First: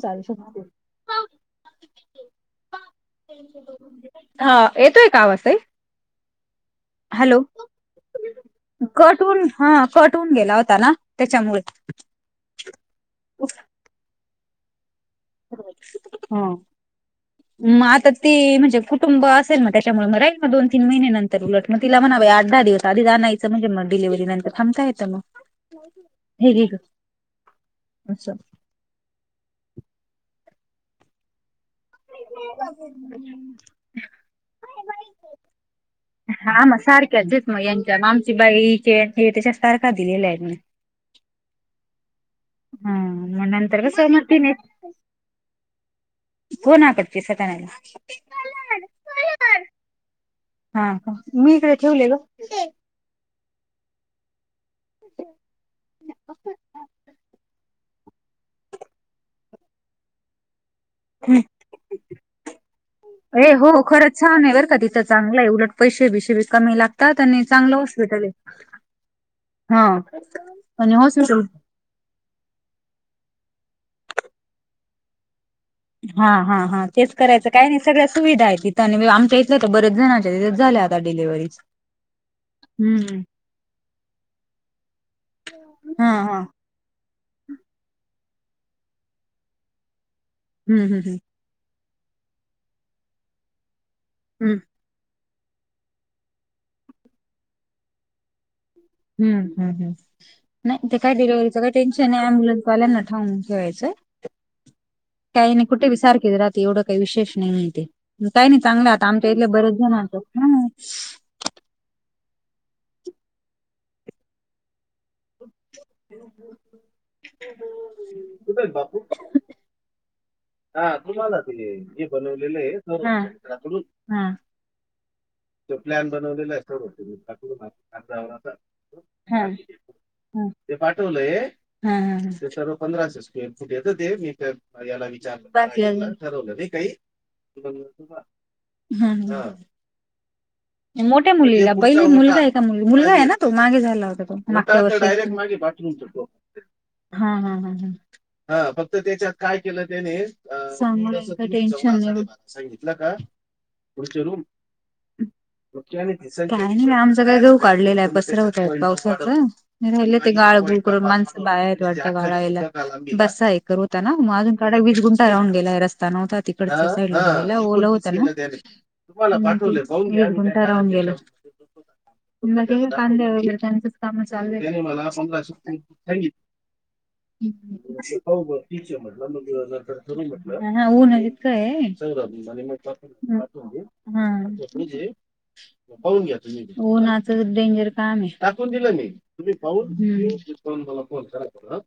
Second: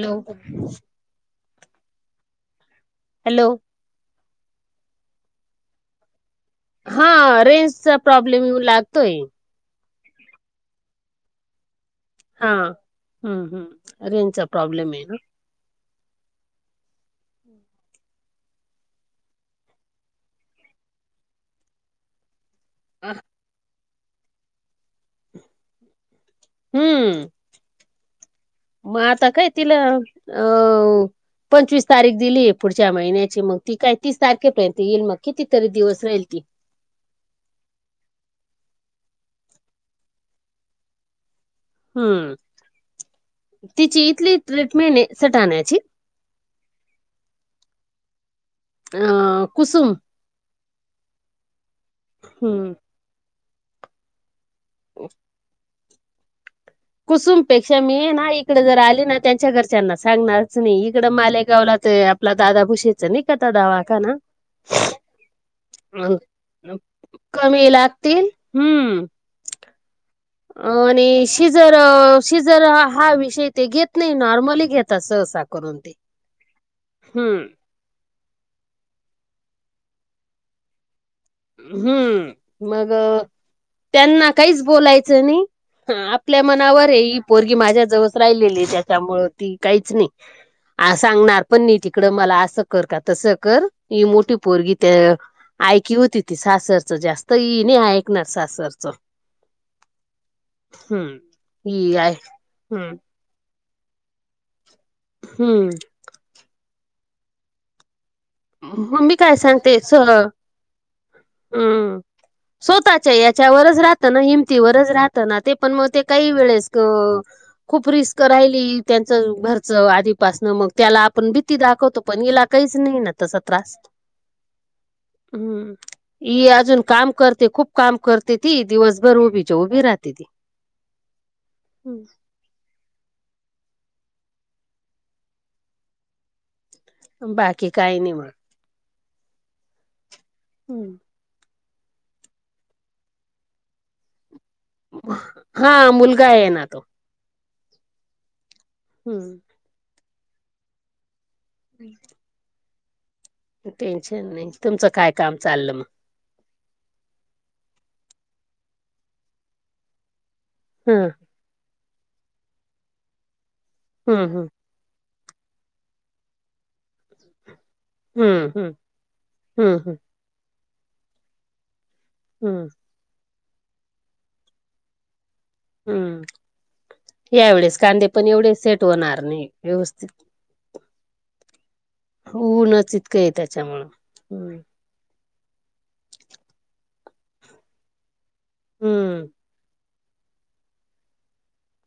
चालू हॅलो, शकते. हॅलो हा, येतोय का आवाज ताई? हा हॅलो रेंजचा प्रॉब्लेम येऊ लागतोय. कट होऊन हा कट होऊन गेला होता ना त्याच्यामुळे हा, हम्म-हम्म रेंजचा प्रॉब्लेम ये ना. हा. म आता ती म्हणजे कुटुंब असेल म त्याच्यामुळे मग राहील, म दोन -तीन महिने नंतर उलट मग तिला म्हणा बाई आठ दहा दिवस आधीच आणायचं म्हणजे म डिलिव्हरी नंतर थांबता येत मं, हे घे गं. असं म आता काय तिला अं पंचवीस तारीख दिलीये, पुढच्या महिन्याची मग ती काय तीस तारखेपर्यंत येईल, मग कितीतरी दिवस राहीले हा ना सार ख्याच ये मग यांच्या आमची बाई त्याच्या तारखा दिलेल्या आहे म हम्म, हा मग नंतर कसं तिची मग इथली तिने ट्रीटमेंन ये सटाण्याची. अ [unintelligible] कुसुम हा का, मी इकडे ठेवलेलेच, दे. हम्म [inaudible] कुसुमपेक्षा मी ये ना इकडे जर आली ना त्यांच्या घरच्यांना सांगणार च, नही इकडं मालेगावला ते आपला दादा भुषेच नाही का ए हो खरंच दवाखाना छान आहे बरं का तिथं चांगलं आहे उलट पैसे बिशे बी कमी लागतात आणि कमी चांगलं हॉस्पिटल लागतील, आहे. हम्म हा आणि आणि [unintelligible] शिजर शिजर हा विषय ते घेत नाही नॉर्मली घेततात सहसा. करून ते. हा-हा, हा तेच हम्म करायचं काय नाही. सगळ्या सुविधा आहेत तिथं, आणि आमच्या इथल्या तर बरेच जणच्या तिथंच झाल्या आता डिलिव्हरी. हम्म, मग अ त्यांना काहीच बोलायचं नाही, हं हा हा आपल्या मनावर ये इ पोरगी माझ्या जवळ राहिलेली ये, त्याच्यामुळे ती काहीच नाही हम्म आ हम्म हम्म. सांगणार. पण नाही तिकड मला असं कर का तसं कर, ही मोठी हम्म पोरगी ते आयकी होती. ती सासरचं जास्त, हि नाही ऐकणार सासरंच. हम्म- हम्म, नाही ते काय डिलेव्हीचं काही ही टेन्शन आहे. ये ते हम्म अम्ब्युलनसवाल्यांना सागून ठेवायचं ये. काई नाही हम्म. कुठेही सारखेच राहते एवढं काही विशेष नाये ते. काही नाही चांगलं मग आता मी आमच्या काय इथले बरेच सांगते जण स [inaudible] हम्म स्वतःच्या याच्यावरच राहत ना हिमतीवरच राहत. ना ते पण मग ते काही वेळेस अ. खूप रिस्क राहिली त्यांचं घरचं [inaudible] मग त्याला आपण भीती दाखवतो पण याला काहीच नाही ना. तसा त्रास. काकलून हा. हम्म. तो प्लॅन ही बनवलेला अजून काम [inaudible] करते, खूप काम करते दारात ती दिवसभर हा. उभीच्या उभी राहते ती. ते पाठवलंय हा हम्म. हा. ते सर्व पंधराशे स्क्वेअर फुट येतं ते मी याला विचारलंबाकी अणि ठरवलं. बाकी काही नाही मग. हम हम. हम्म. मोठ्या मुलीला पहिली मुलगा आहे का मुलगा आहे ना तो मागे झाला होता तो. मागच्या वर्षी हा मुलगा आहे ना तो. [inaudible] ह ह ह हा फक्त त्याच्यात हम्म. काय केलं त्याने. टेन्शन आलं [inaudible] टेन्शन नाही तुमचं काय काम चाललं मग. का नाही आमच काय गहू काढलेलं आहे पसरवत आहेत पावसाच राहिल ते. हं. माणसं बाहेर आहेत भरायला बसा हे करू त्यांना हं, हं. मगं [inaudible] काड वीस गुंट राहून गेलाय रस्ता नव्हता तिकड साईडला लई ओल हो- [unintelligible] हं, हं. हं, हं. हं, कांदे वगैरे चांगलेच काम चालू हं. आहे. यावेेळेस कांदे पण एवढे हो सेट तीच होणार नाही म्ह. व्यवस्थित [unintelligible] हा हा ऊनच इतका आहे. ऊनच इतकं आहे हम्म. त्याच्यामुळं हम्म म्हणजे पाहून घ्या तुम्ही उन्हाचं डेंजर काम आहे. टाकून दिलं मी हम्म तुम्ही पाहुन तून मला फोन करा.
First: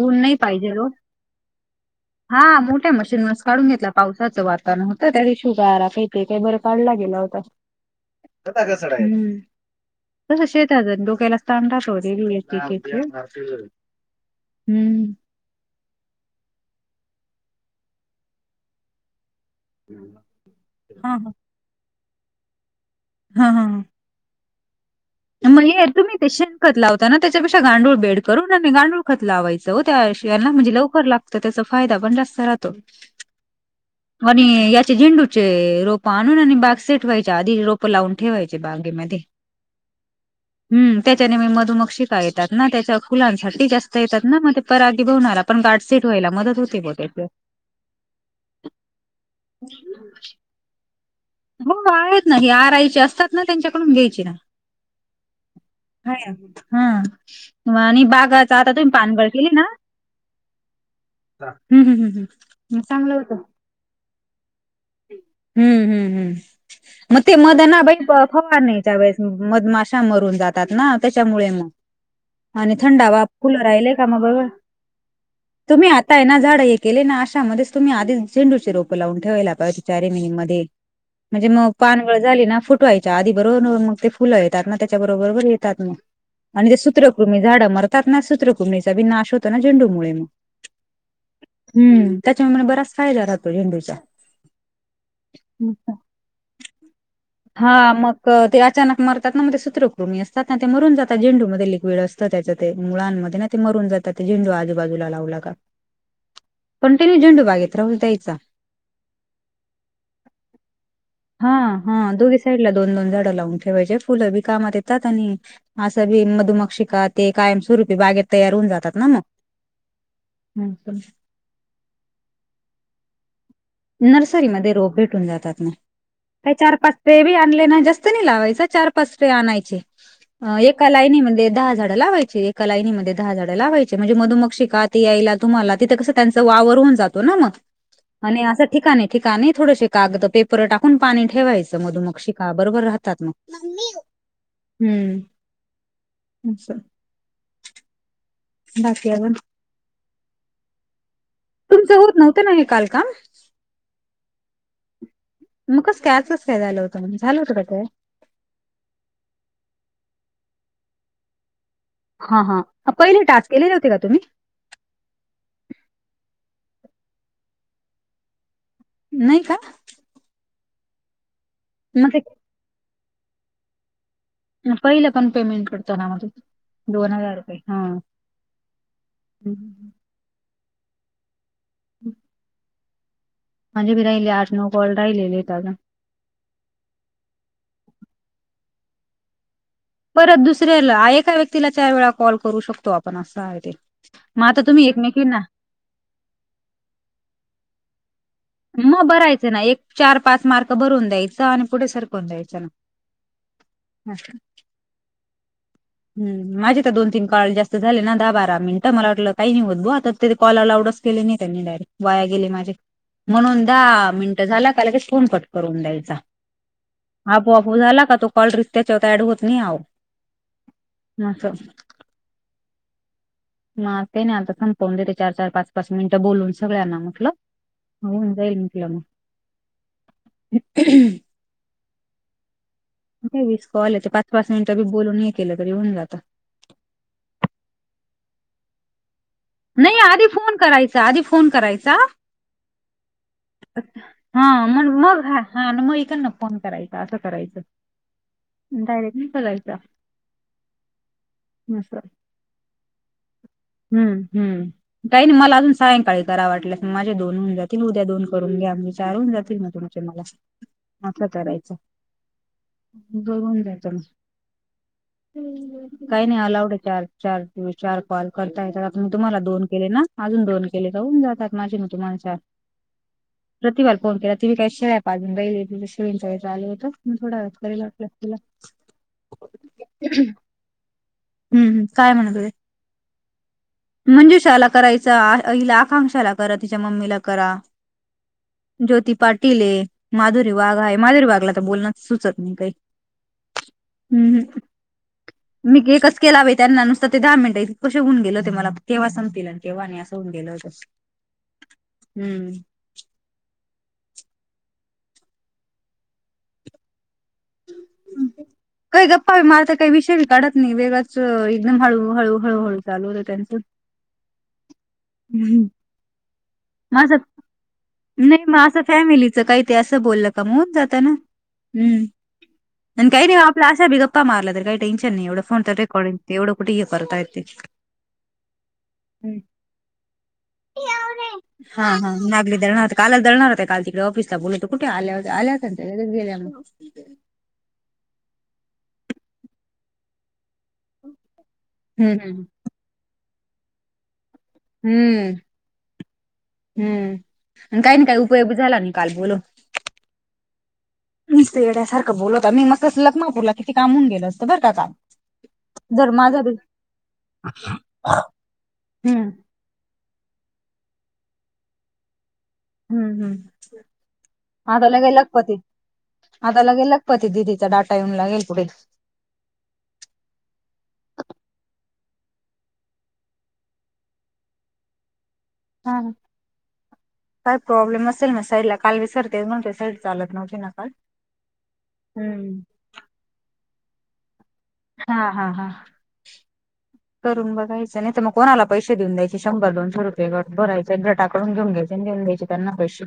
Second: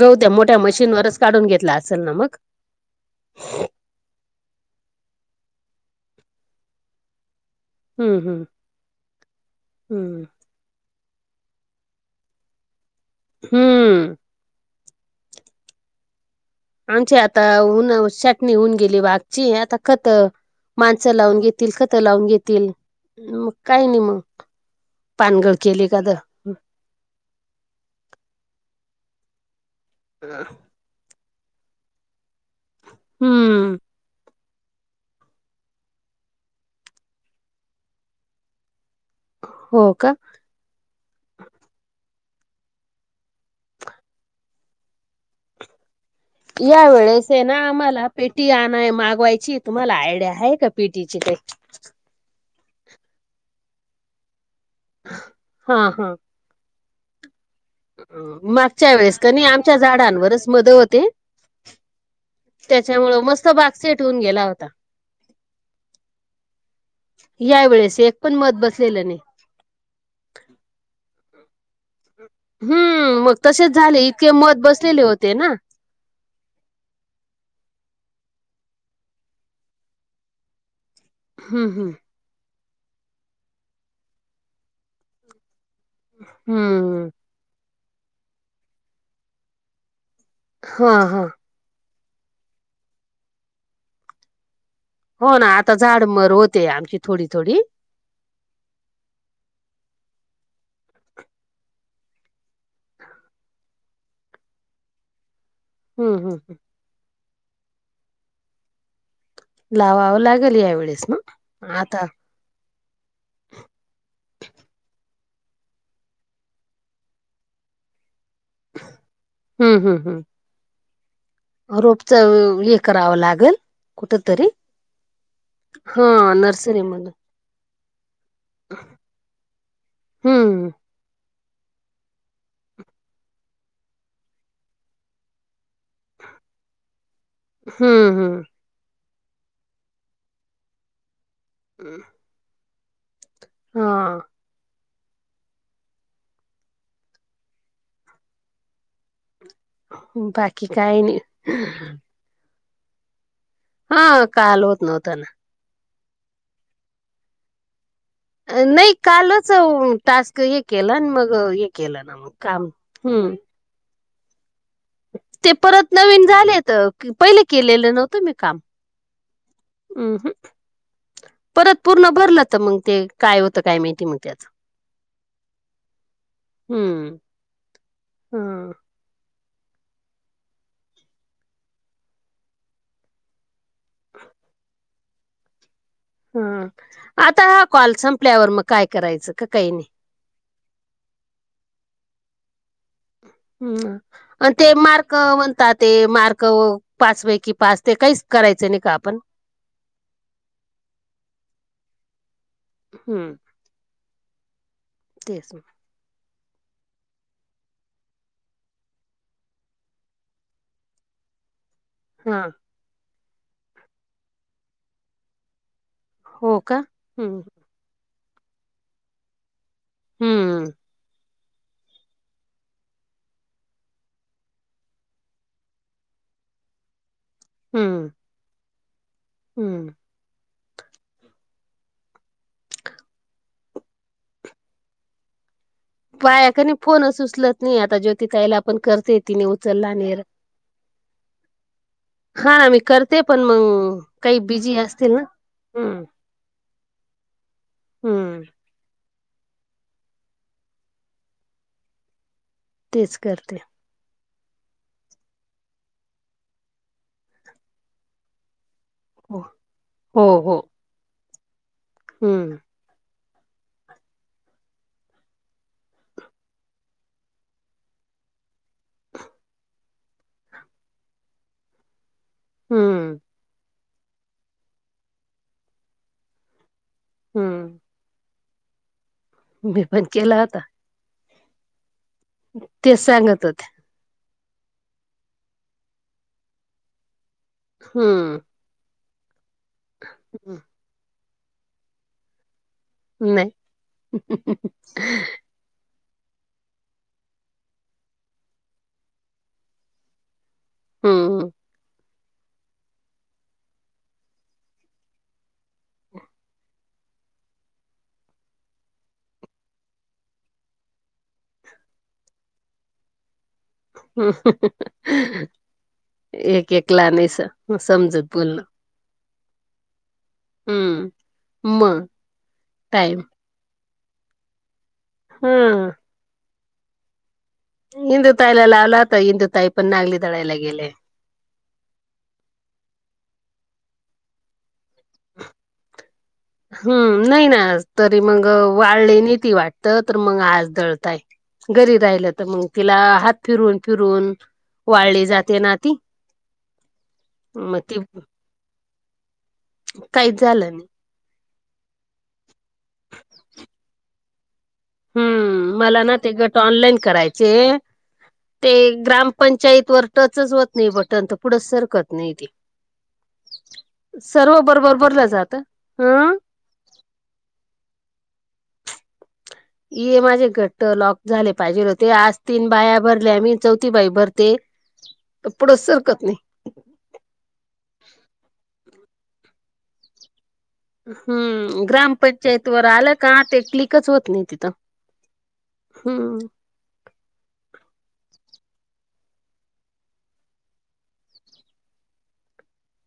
गहु द्या मोठ्या मशीनवरच काढून घेतला अस. हा मोठ्या मशीन वरच काढून घेतला. पावसाचं वातावरण होतं त्या शुगारा काही ते काही बर काढला गेला होता. हम्म हम्म हम हम्म तस शेत. डोक्याला तान तु केला तड हम्म हम्म. आमची आता ऊन चटणी होऊन गेली. वाघची आता खत हा माणसं हा लावून घेतील. तील खतं लावून घेतील हा मग हा हा. काय नाही मग. पानगळ मग ये केली का तुम्ही कश्या? तर त लावता ना त्याच्यापेक्षा गांडूळ बेड करून आणि गांडूळखत लावायचं हो त्या यांना म्हणजे लवकर लागत. त्याचा फायदा पण जास्त राहतो. हम्म आणि याचे झेंडूचे रोप आणून आणि बाग सेठवायचे आधी रोप लावून ठेवायचे बागेमध्ये. हो का. हम्म त्याच्याने म मधुमग शिका येतात ना त्याच्या फुलांसाठी जास्त येतात ना मग ते परागी बवणार. पण गाडस सेट व्हायला मदत होते या ब त्यात. वेळेस आहे ना आम्हाला पेटी आणय मागवायची तुम्हाला आयडिया आहे का पेटीची ते? हो आहेत नाही आरायची असतात ना त्यांच्याकडून घ्यायची ना. [unintelligible] हा हा आहे हा. आणि बागाचा आता तुम्ही मागच्या वेळेस पानगळ कनी केली ना? आमच्या झाडांवरच मध होते. हम्म, हम्म, हम्म म चांगलं त्याच्यामुळं वाट मस्त बाग सेट होऊन गेला होता हम्म, हम्म, हम्म मत या मदना बा वेळेस एक पण फवार मध नाही बसलेलं च मधमाशा मरून जातात ना त्याच्यामुळे मग आणि थंडा हम्म वा मग फुल तसेच राहिलय झाले का मग इतके बघ मध बसलेले होते ना. तुम्ही आत काई ना झाड हे केले ना अशामध्ये तुम्ही आधीच झेंडूचे रोपं लावून ठेवायला पाहि तिच्या रेमिंग मध्ये म्हणजे म हम्म हम्म पान झाली ना फुटवायच्या आधी बरोबर मग ते फुलं येतात ना त्याच्या बरोबर येतात मग आणि ते हम्म सूत्रकृमी झाडं मरतात ना सूत्रकृमीचा विनाश होतो ना झेंडूमुळे मग ह, ह हम्म त्याच्यामुळे बराच फायदा राहतो झेंडूचा हो ना आता झाड मर होते आमची थोडी, थोडी हा मग ते अचानक मरतात ना मग ते सूत्रकृमी असतात ना ते मरून जात झेंडूमध्ये लिक्विड असतं त्याच्या ते मुळांमध्ये ते मरून जात झेंडू आजूबाजूला लावला का हम्म, हम्म पण तुम्ही झेंडू बागेत राहूच द्यायचा लावावं लागेल यावेेळेस मग हा, हा दोघे साईड ला दोन, दोन झाडं लावून ठेवायचे फुलं बी कामात येतात आणि असं बी मधुमक्षिका ते कायम स्वरूपी बागेत तयार होऊन जातात ना मग हम्म हम्म हम्म [unintelligible] रोपच हे करावं लागल नर्सरीमध्ये रोप भेटून जातात ना हा काही चार नर्सरी पाच मधून ट्रे बी आणले ना जास्त नाही लावायचा चार, पाच ट्रे आणायचे एक हम्म एका लाईनीमध्ये दहा झाडं लावायचे एका लायनीमध्ये दहा झाडं लावायचे म्हणजे मधुमक्षिका शिकात ते यायला तुम्हाला तिथ कस त्यांच वावर होउन जातो ना मग हम्म आणि हम्म अस नाही ठिकाणी, ठिकाणी थोडसे कागद पेपर टाकून पाणी ठेवायचं मधुमकशिका बरोबर राहतात मग ह हम्म असं बाकी आजुन बाकी काही नाही क नाही काल का हा काल होत नव्हता ना मग कस काय आज कस काय झाल होतं झालं होतं काय नाही कालच टास्क हे केला आण मग हे केलं ना मग काम हम्म केली नव्हत का तुम्ही ते परत नवीन झालेत पहिले केलेलं नव्हतं मी काम नाही का हम ह परत मग पूर्ण ते भरलं तर मग ते काय होतं काय माहिती मग त्यात पहिलं पण पेमेंट करतो ना म तु दोन हम्म हजार रुपये हा ह [inaudible] [inaudible] माझे बी राहिले आठ, नऊ कॉल राहिलेलेत अजून हम आता हा कॉल संपल्यावर मग काय करायचं का? काही नाही परत दुसऱ्याला एका व्यक्तीला चार वेळा कॉल करू शकतो आपण असं आहे ते हम मग आणि आता ते तुम्ही मार्क एकमेकींना म्हणतात ते मार्क पाच पैकी पाच ते काहीच करायचं नाही का मग आपण भरायचं ना एक चार पाच मार्क भरवून द्यायचं आणि पुढे सरकून द्यायचं ना हम्म हम तेच ना हं माझे तर दोन तीन काॅल जास्त झाले ना दहा बारा मिनिटं मला वाटलं काही नाही होत ब आता त ते कॉल अलाउड असं केले नाई त्यानी डायरेक्ट वाया हा गेले माझे म्हणून दहा मिनटं झाला का लगेच फोन कट करून द्यायचा हो का? हम हो झाला का तो कॉल रि त्याच्यात ऍड होत नाही अव हम्म अस मा त्याने संपवून देते चार चार पाच पाच मिनिटं बोलून सगळ्यांना म्हटलं हम्म होऊन जाईल म्हंटल मग हम्म [unintelligible] किती वीस कॉल याचे पाच पाच मिनिट बोलून हे केलं तरी होऊन जात. बाय का नाई फोनच ऊचलत नाही आता जोती ताईला पण करते तिने उचलला नाही आधी फोन करायचा आधी फोन करायचा हा ना मी करते पण [inaudible] मग काही हा बिझी मग असतील ना. मग ह हा मग हम्म इकांना फोन करायच असं करायचं हम्म डायरेक्ट नाय करायचा आसं तेच करते हम्म हम्म काही नाही मला अजून सायंकाळी करा वाटल्यास माझे दोन होऊन जातील उद्या दोन करून घ्या चार होऊन हो जातील तुमचे मला हो हो. असं करायचं हम्म [unintelligible] जायच मग काही नाही अलाउड आहे चार चार चार कॉल. करताय का अजून तुम्हाला दोन केले ना अजून दोन केलेत होऊन जातात माझे ना तुम्हाला चार हम्म प्रतिभाला फोन केला ती मी काय शेळ्या पाजून राहीली शेळीं व आललं होतं मग थोडा हम्म [unintelligible] केला मी पण केला होता. हम्म हम्म काय म्हणत होते? तेच सांगत होते. मंजुशाला करायचा आ हिला आकांक्षाशाला करा तिच्या मम्मीला करा हम्म ज्योती पाटील आहे माधुरी वाघ आहे माधुरी वाघला तर बोलणं सुचत नाही काही हम्म नाही मी एकच केला बाई त्यांना नुसत ते दहा मिनट कसे होऊन गेलते मला केव्हा संपतील आणि केव्हा नाही असं होऊन गेल होत हम्म. हम्म. काही गप्पा बी मारत काही विषय बी काढत नाही वेगळाच एकदम हळू हळू हळू हळू चालू होतं त्यांचं. एक एक ला माझं नही स नाही मग अस फॅमिलीच काही ते अस बोलल त मग होऊन जाता ना. हम्म मग हम्म, टाईम काही नाही हो आपला अशा बि गप्पा मारल्या तर काही टेन्शन नाही एवढ हा फोन तर रेकॉर्डिंग, ते एवढ कुठे हे करताय ते. इंदू ताईला लावला होता. इंदू ताई पण नागली दळायला गेल्याय. हा हा नागली दळणार होत्या, कालच दळणार होत्या. काल तिकडे ऑफिसला बोलवल कुठे आल्या होत्या. आल्या होत्या ना त्या लगेच गेल्या मग. हम्म, नाही ना आज, तरी मग वाळली नाही ती वाटत तर मग आज दळताय. घरी हम्म राहिल हम्म तर मग तिला हात फिरून फिरून वाळली हम्म जाते ना ती मग हम्म, काही ती नाही काही उपयोग बी झाला नही काल बोलवून. काहीच झाल नही. नुसता येड्यासारख बोलवता. नी मग कस लखनापूरला किती काम होऊन गेल असत बर का काम. हम्म मला ना ते गट ऑनलाईन करायचेय. ते हम्म ग्रामपंचा च्याइत वर टच होत नाही बटन तर पुढच सरकत नाही ते. हम्म हम्म सर्व आता बरोबर लगे भरल लखपती जात. ह आता लगेलग प ती दिदीचा डाटा येऊ लागेल पुढे. ये माझे घट्ट लॉक झाले पाहिजेल होते. आज तीन बाया भरल्या मी. चौथी बाई भरते. [inaudible] तर पुढच हा सरकत नाही. काय प्रॉब्लेम असेल ना साईडला. काल बी सर तेच म्हटले, साईड चालत नव्हती ना काल. हम्म हम्म ग्रामपंचायत वर आल का ते क्लिकच होत नाही तिथ. हा हा हा हम्म करून बघायच. नाही तर मग कोणाला पैसे देऊ द्यायचे शंभर दोनशे रुपये गट भरायचे. गटाकडून घऊन घ्यायचे आणि देऊन द्यायचे. त्यांना पैसे.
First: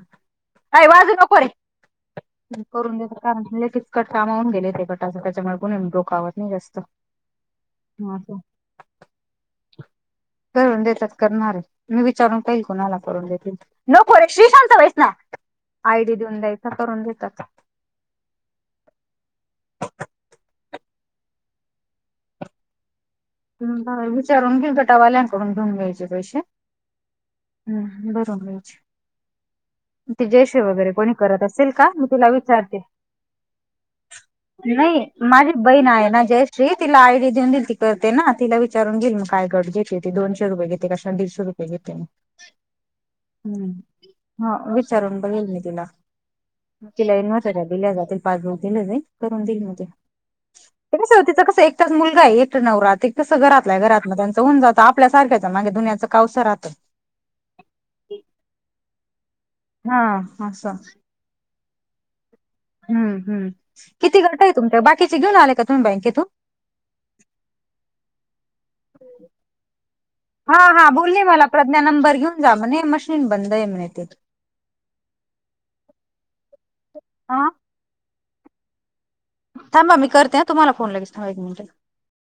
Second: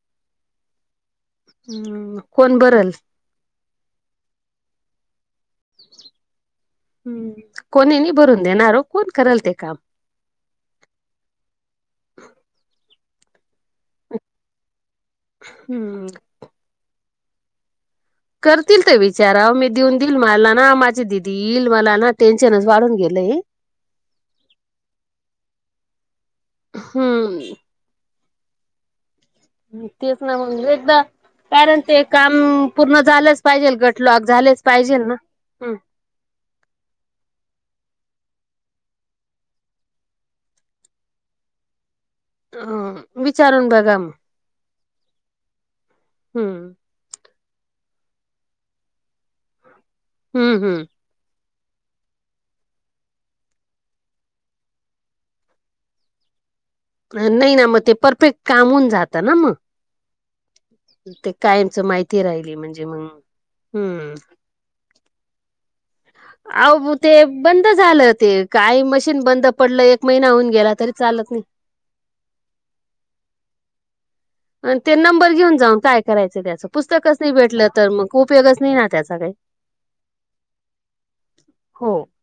अय वाजू न हम्म कोण भरल करून देते थांब. लई किचकट काम होवून गेले ते कट त्याच्यामुळे कोणी डोकावत नाही जास्त. हम्म कोणी नाही अस भरून देणार हो कोण करल ते काम. करून देतात करणारे. मी विचारून पाईल कुणाला करून देतील तर. नको रे श्री शांत बईस ना. हम्म. आयडी देऊन द्यायचा करून देतात. करतील ते विचार. अव मी देऊन देईल मला ना माझे दिदी येईल मला ना टेन्शनच वाढून गेलय. विचारुन घेईल, गटावाल्यांकडून घेऊन घ्यायचे पैसे. हम्म हम्म, भरून द्यायचे. तेच ती ना जयश्री मग वगैरे एकदा कोणी करत असेल कारण का? ते मी तिला काम विचारते. पूर्ण झालंच पाहिजेल गट लॉक झालेच पाहिजेल नाही ना. माझी हम्म बहीण आहे ना जयश्री, तिला आयडी देऊन देईल ती कर ते ना तिला विचारून घेईन मग काय घेते ते दोनशे रुपये घेते का दीडशे रुपय घेते. अ विचारून मग बघा मग. हा विचारून बघेल मी तिला. हम्म तिला इन्व्हर्टर दिल्या जातील. पासबुक दिल जाईल. करून दिल मी ते. हम्म हम्म कस हो तीच कस आहे एकटच मुलगा आहे. एकट नवरात ते कस घरातल्या घरात त्यांच होऊन जात. आपल्यासारख्याच्या मागे दुन्याच कावस राहत. नाही ना मग ते परफेक्ट काम होऊन जात ना म. ह अस. ते कायमच माहिती राहिले म्हणे, ह ह. किती गट आहे तुमच्या. बाकीचे घेऊन आले का तुम्ही बँकेतून? अहो ते बंद झालं ते. काही मशीन बंद पडलंय. एक महिना होऊन हा गेला हा तरी बोलली चालत नाही. मला प्रज्ञा नंबर घेऊन जा म्हणे आणि मशीन बंद आहे म्हणे ते. ते नंबर घेऊन जाऊन काय करायचं त्याचं. पुस्तकच नाही हा भेटलं तर मग उपयोगच नाही ना त्याचा काय. थांबा मी करते हा तुम्हाला फोन लगेच थांबा एक मिनिट. हो